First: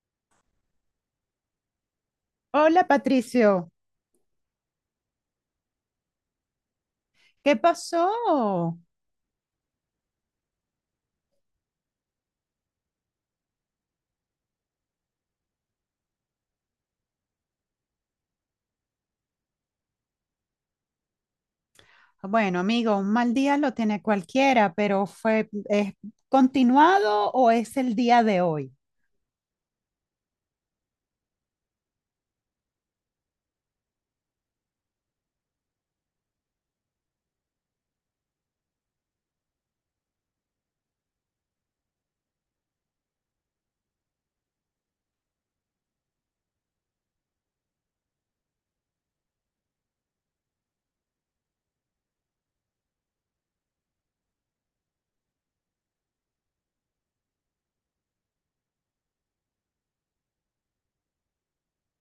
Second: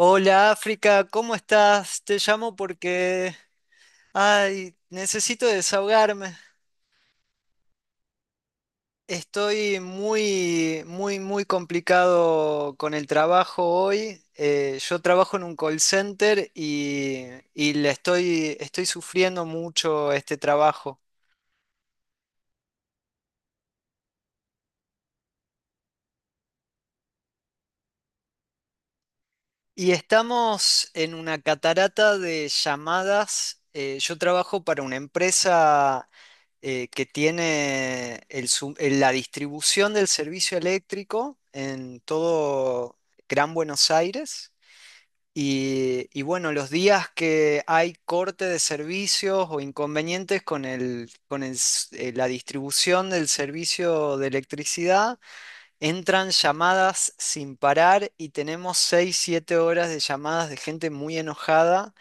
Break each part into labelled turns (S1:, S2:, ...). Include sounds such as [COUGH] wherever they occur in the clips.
S1: Hola África, ¿cómo estás? Te llamo
S2: Hola
S1: porque,
S2: Patricio,
S1: ay, necesito desahogarme.
S2: ¿qué pasó?
S1: Estoy muy, muy, muy complicado con el trabajo hoy. Yo trabajo en un call center y le estoy sufriendo mucho este trabajo.
S2: Bueno, amigo, un mal día lo tiene cualquiera, pero ¿es continuado o es el día de hoy?
S1: Y estamos en una catarata de llamadas. Yo trabajo para una empresa, que tiene la distribución del servicio eléctrico en todo Gran Buenos Aires. Y bueno, los días que hay corte de servicios o inconvenientes la distribución del servicio de electricidad, entran llamadas sin parar y tenemos 6 7 horas de llamadas de gente muy enojada,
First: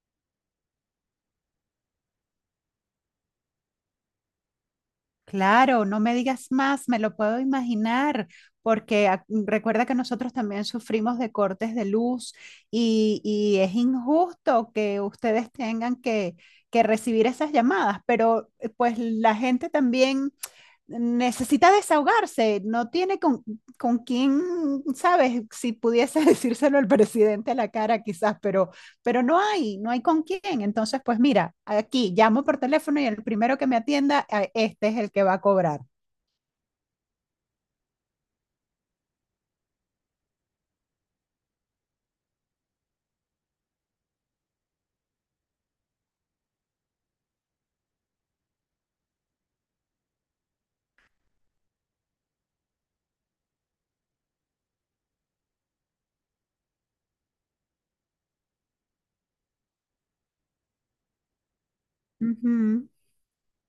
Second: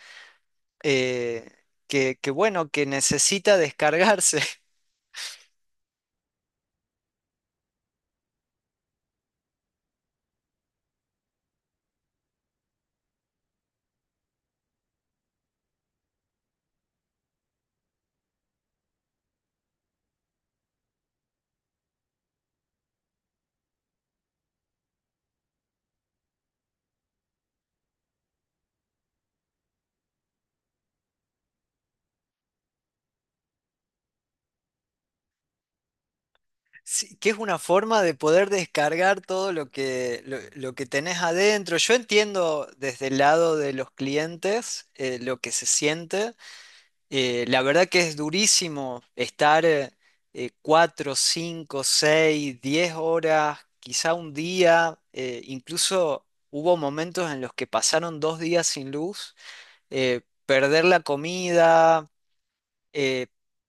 S1: eh, que bueno, que necesita descargarse. [LAUGHS]
S2: Claro, no me digas más, me lo puedo imaginar, porque recuerda que nosotros también sufrimos de cortes de luz y es injusto que ustedes tengan que recibir esas llamadas, pero pues la gente también necesita desahogarse, no tiene con quién, sabes, si pudiese [LAUGHS] decírselo al presidente a la cara quizás, pero, no hay con quién. Entonces, pues mira, aquí llamo por teléfono y el primero que me atienda, este es el que va a cobrar.
S1: Sí, que es una forma de poder descargar todo lo que tenés adentro. Yo entiendo desde el lado de los clientes, lo que se siente. La verdad que es durísimo estar 4, 5, 6, 10 horas, quizá un día. Incluso hubo momentos en los que pasaron 2 días sin luz, perder la comida,
S2: Ujú,
S1: eh,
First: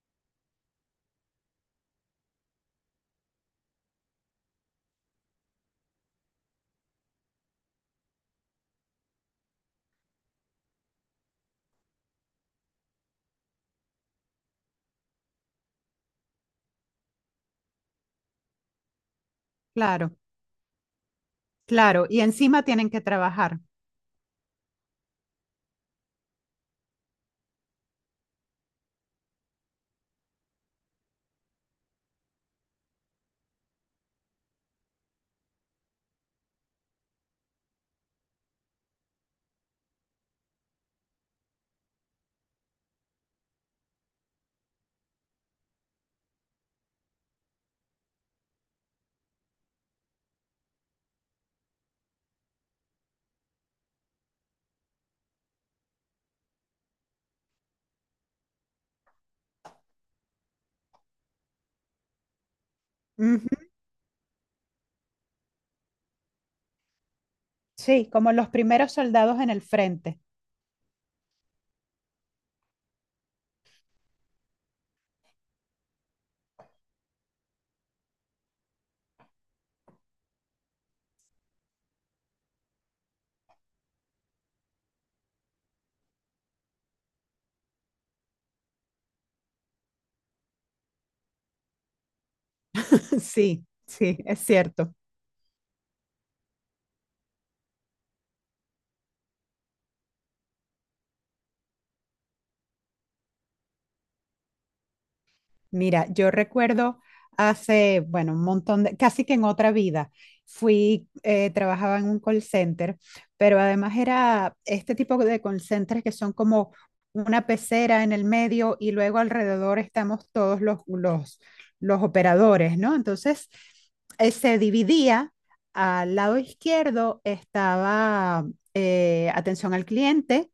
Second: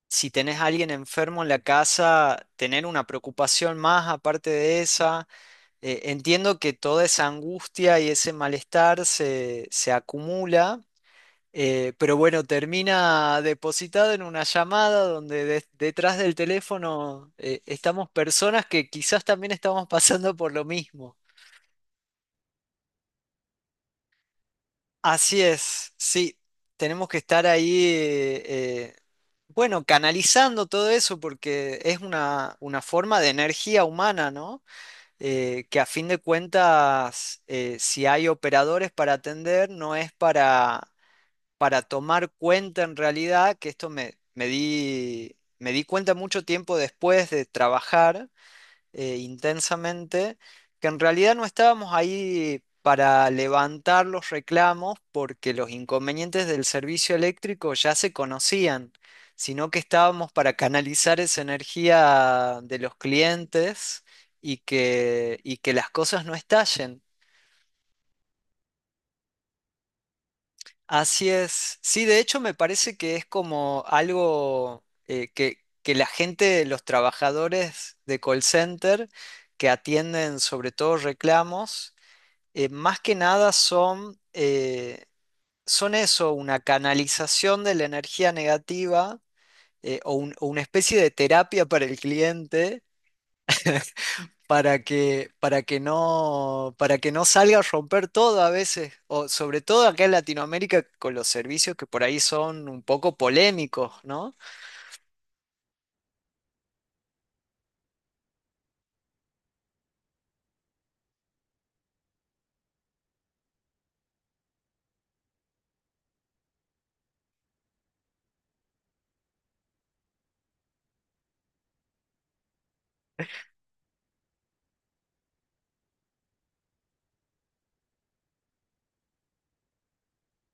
S1: si tenés a alguien enfermo en la casa, tener una preocupación más aparte de esa. Entiendo que toda esa angustia y ese malestar se acumula, pero bueno, termina depositado en una llamada donde detrás del teléfono, estamos personas que quizás también estamos [LAUGHS]
S2: claro,
S1: pasando por lo mismo.
S2: claro. Y encima tienen que trabajar.
S1: Así es, sí, tenemos que estar ahí, eh, bueno, canalizando todo eso porque es una forma de energía humana, ¿no? Que a fin de cuentas, si hay operadores para atender, no es para tomar cuenta en realidad, que esto me di cuenta mucho tiempo después de trabajar intensamente, que en realidad no estábamos ahí para levantar los reclamos porque los inconvenientes del servicio eléctrico ya se conocían, sino que estábamos para canalizar esa energía de los
S2: Ujú,
S1: clientes, y que las cosas no estallen.
S2: sí, como los primeros soldados en el frente.
S1: Así es. Sí, de hecho me parece que es como algo, que la gente, los trabajadores de call center que atienden sobre todo reclamos, más que nada son eso, una canalización de la energía negativa, o una especie de terapia para el cliente,
S2: [LAUGHS] Sí, sí, es
S1: para
S2: cierto.
S1: que, para que no, para que no salga a romper todo a veces, o sobre todo acá en Latinoamérica con los servicios que por ahí son un poco polémicos, ¿no?
S2: Mira, yo recuerdo hace, bueno, un montón de, casi que en otra vida, trabajaba en un call center, pero además era este tipo de call centers que son como una pecera en el medio y luego alrededor estamos todos los operadores, ¿no? Entonces, se dividía, al lado izquierdo estaba atención al cliente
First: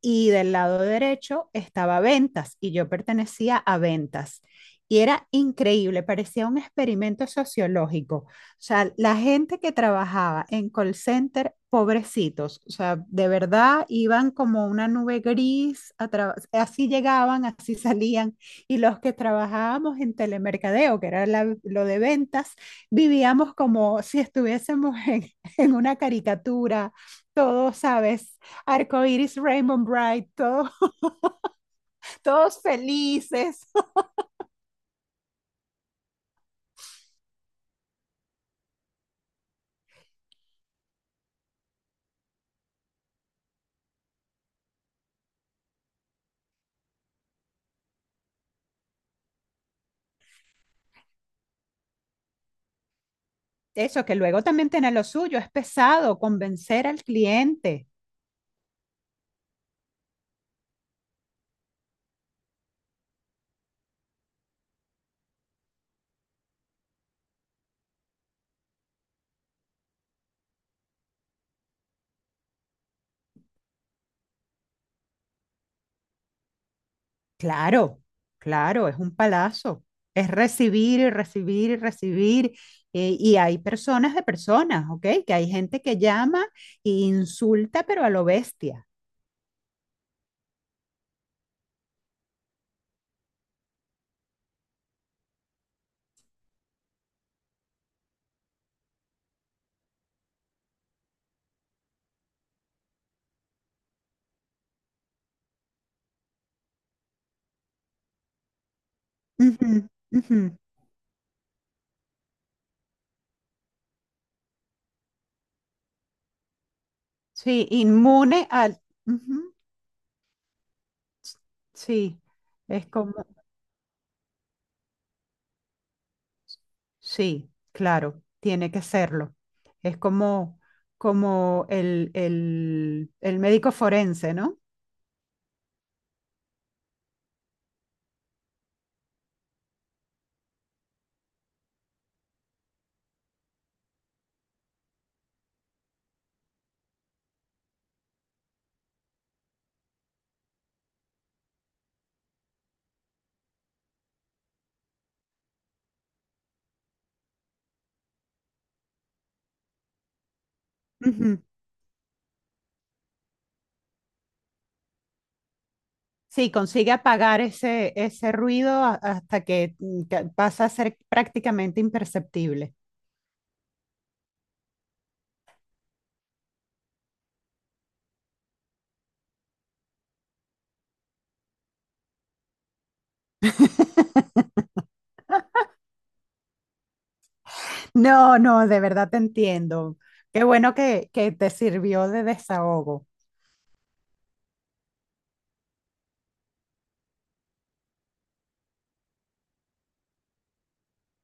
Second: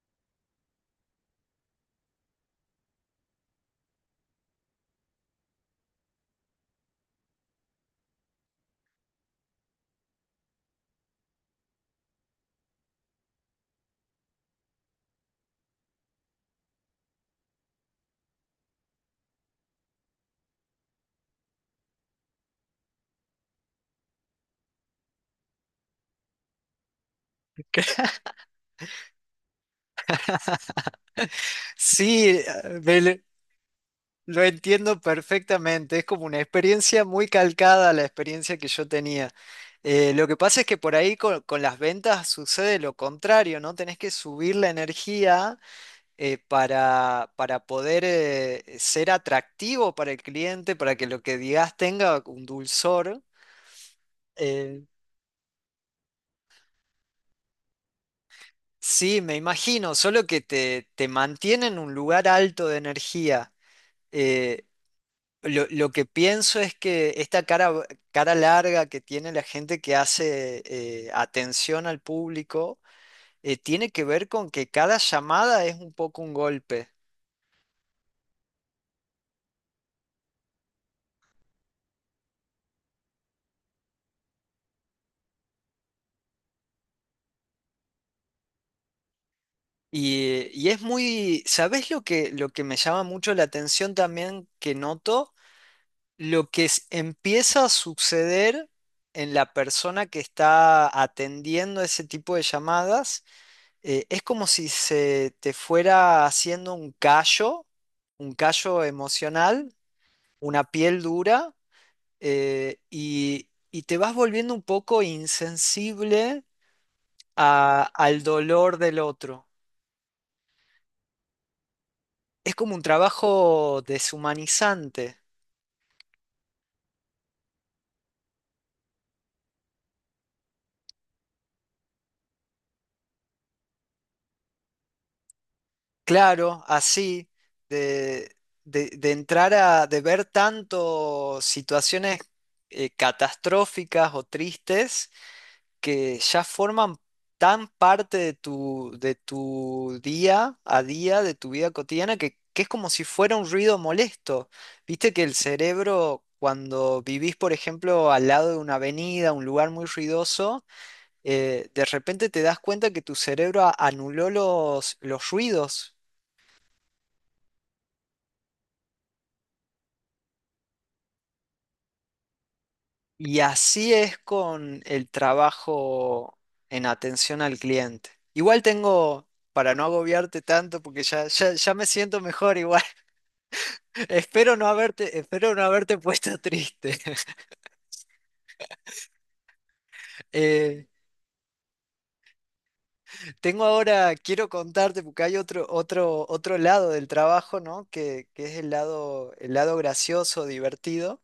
S2: y del lado derecho estaba ventas y yo pertenecía a ventas. Y era increíble, parecía un experimento sociológico. O sea, la gente que trabajaba en call center, pobrecitos, o sea, de verdad iban como una nube gris, así llegaban, así [LAUGHS] salían. Y los que trabajábamos en telemercadeo, que era lo de ventas, vivíamos como si estuviésemos en, [LAUGHS] en una caricatura, todos,
S1: [LAUGHS]
S2: ¿sabes? Arcoiris, Rainbow Bright, todo- [LAUGHS]
S1: Sí,
S2: todos
S1: ah,
S2: felices.
S1: lo entiendo perfectamente. Es como una experiencia muy calcada a la experiencia que yo tenía. Lo que pasa es que por ahí con las ventas sucede lo contrario, ¿no? Tenés que subir la energía, para poder ser atractivo para el cliente, para que lo que digas tenga un dulzor.
S2: Eso que luego también
S1: Eh,
S2: tiene lo suyo, es pesado convencer al cliente.
S1: sí, me imagino, solo que te mantiene en un lugar alto de energía. Eh, lo que pienso es que esta cara larga que tiene la gente que hace atención al público, tiene que ver con que cada llamada es un poco un golpe.
S2: Claro, claro, es un palazo. Es recibir y recibir y recibir. Y hay personas de personas, ¿ok? Que hay gente que llama e insulta, pero a lo bestia.
S1: Y es muy, ¿sabés lo que me llama mucho la atención también que noto? Lo que empieza a suceder en la persona que está atendiendo ese tipo de llamadas, es como si se te fuera haciendo un callo emocional,
S2: Ujú, ujú.
S1: una piel dura, y te vas volviendo un poco insensible
S2: Sí,
S1: al
S2: inmune
S1: dolor
S2: al...
S1: del otro.
S2: ujú, sí,
S1: Es como un
S2: es como...
S1: trabajo deshumanizante,
S2: Sí, claro, tiene que serlo. Es como, como el médico forense, ¿no?
S1: claro, así, de, de ver tanto situaciones catastróficas o tristes que ya forman tan parte de tu día a día, de tu vida cotidiana, que es como si fuera un ruido molesto. Viste que el cerebro, cuando vivís, por ejemplo, al lado de una avenida, un lugar muy ruidoso,
S2: Ujú.
S1: de repente te das cuenta que tu cerebro anuló los ruidos,
S2: Sí, consigue apagar ese ruido hasta que pasa a ser prácticamente imperceptible.
S1: y así es con el trabajo en atención al cliente. Igual tengo, para no agobiarte tanto, porque ya me siento mejor igual. [LAUGHS]
S2: [LAUGHS]
S1: Espero no haberte puesto triste. [LAUGHS]
S2: No, no, de verdad te entiendo. Qué bueno
S1: Eh,
S2: que te sirvió de desahogo.
S1: tengo ahora, quiero contarte, porque hay otro lado del trabajo, ¿no? Que es el lado gracioso, divertido.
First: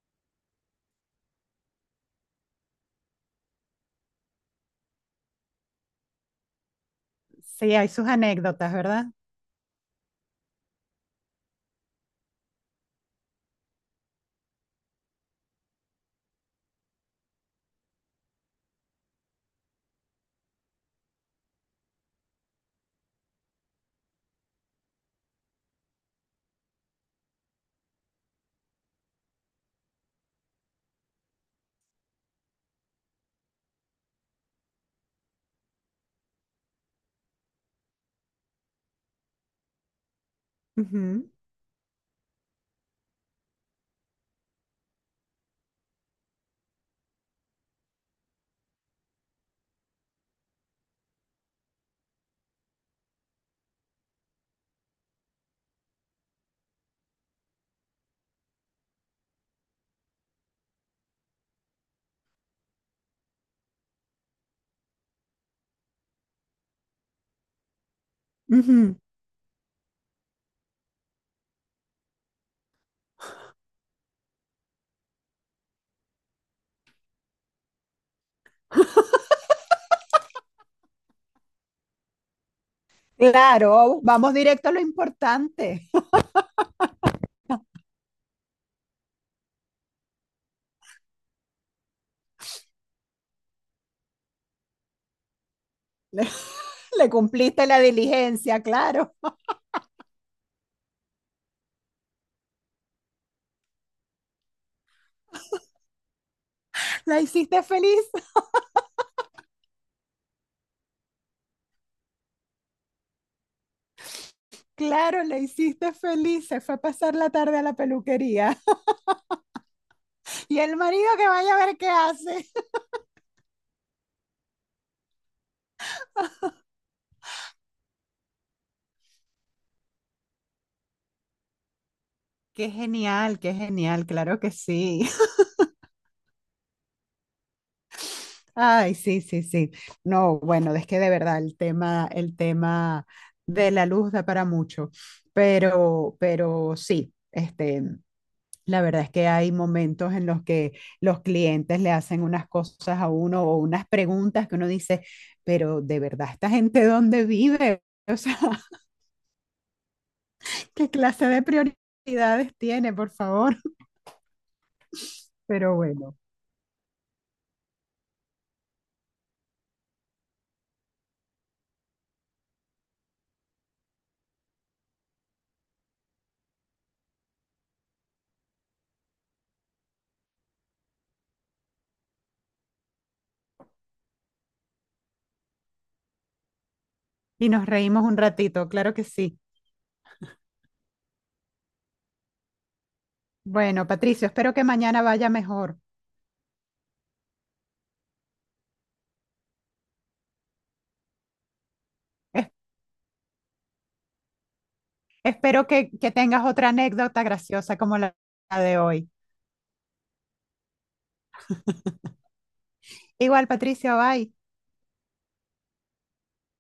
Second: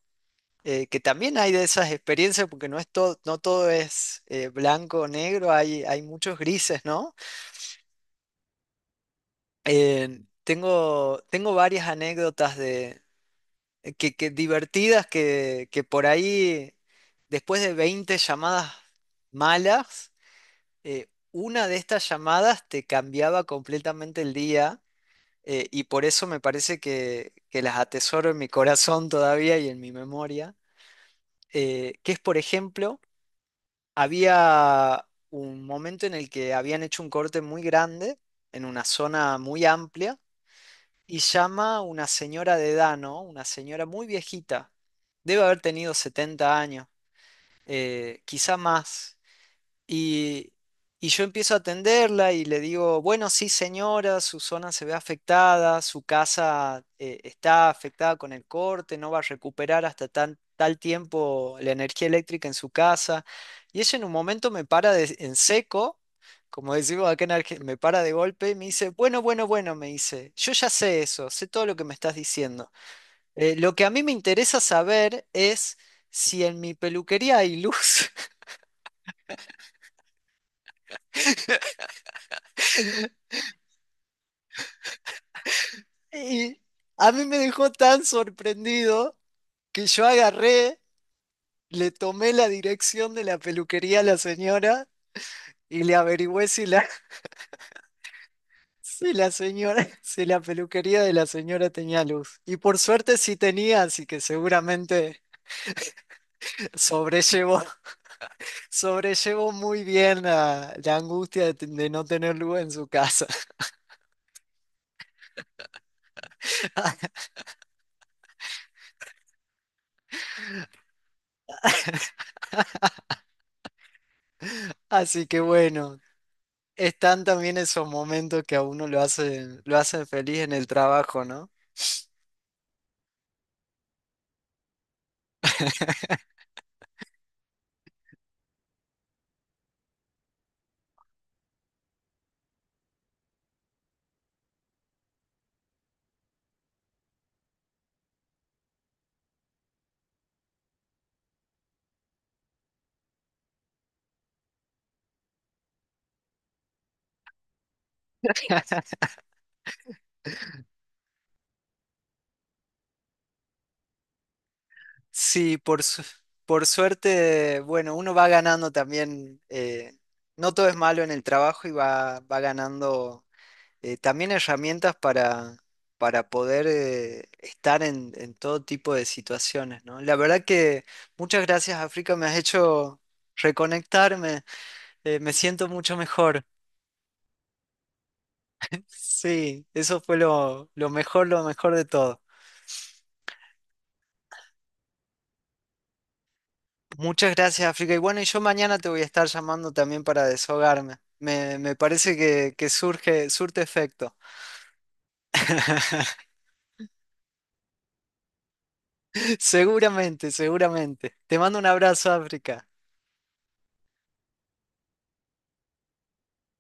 S1: Que también hay de esas experiencias, porque no todo es blanco o negro, hay muchos grises, ¿no?
S2: Sí, hay sus anécdotas, ¿verdad?
S1: Tengo varias anécdotas que divertidas que por ahí, después de 20 llamadas malas, una de estas llamadas te cambiaba completamente el día. Y por eso me parece que las atesoro en mi corazón todavía y en mi memoria. Que es, por ejemplo, había un momento en el que habían hecho un corte muy grande en una zona muy amplia, y
S2: Ujú,
S1: llama una señora de edad, ¿no? Una señora muy viejita, debe haber tenido 70 años, quizá más, y, y yo empiezo a atenderla y le digo, bueno, sí, señora, su zona se ve afectada, su casa está afectada con el corte, no va a recuperar hasta tal tiempo la energía eléctrica en su casa. Y ella en un momento me para en seco, como decimos acá en Argentina, me para de golpe y me dice,
S2: ujú.
S1: bueno, bueno, bueno, me dice, yo ya sé eso, sé todo lo que me estás diciendo. Lo que a mí me interesa saber es si en mi peluquería hay luz.
S2: Claro, vamos directo a lo importante.
S1: Y a mí me dejó tan sorprendido que yo agarré, le tomé la dirección de la peluquería a la señora y le
S2: Le,
S1: averigüé
S2: [LAUGHS] le cumpliste la diligencia,
S1: [LAUGHS]
S2: claro.
S1: si la peluquería de la señora tenía luz. Y por suerte sí tenía, así que seguramente
S2: La
S1: sobrellevó,
S2: hiciste
S1: [LAUGHS]
S2: feliz,
S1: sobrellevó muy bien la angustia de no tener luz en su casa.
S2: claro, la hiciste feliz. Se fue a pasar
S1: [LAUGHS]
S2: la tarde a la peluquería. Y el marido que vaya a ver qué hace.
S1: Así que bueno, están también esos momentos que a uno lo hacen feliz en el trabajo, ¿no?
S2: Qué genial, claro que sí. [LAUGHS] Ay, sí, sí, sí. No, bueno, es que de verdad el tema de la luz da para mucho, pero sí, este, la verdad es que hay momentos en los que los clientes le hacen unas cosas a uno o unas preguntas que uno dice, pero de verdad, ¿esta gente dónde vive? O sea, [LAUGHS] ¿qué clase de prioridades tiene, por favor? [LAUGHS]
S1: Sí,
S2: Pero bueno,
S1: por suerte, bueno, uno va ganando también, no todo es malo en el trabajo y va ganando, también herramientas para poder estar en todo tipo de situaciones, ¿no? La verdad que muchas gracias, África, me has hecho reconectarme, me siento mucho mejor. [LAUGHS]
S2: y nos reímos un ratito, claro que sí.
S1: Sí, eso fue lo mejor, lo mejor de todo.
S2: Bueno, Patricio, espero que mañana vaya mejor.
S1: Muchas gracias, África. Y bueno, yo mañana te voy a estar llamando también para desahogarme. Me parece
S2: Es-
S1: que surte efecto.
S2: Espero que
S1: [LAUGHS]
S2: tengas otra anécdota graciosa como la de hoy.
S1: Seguramente, seguramente. Te mando un abrazo, África.
S2: Igual, Patricio, bye.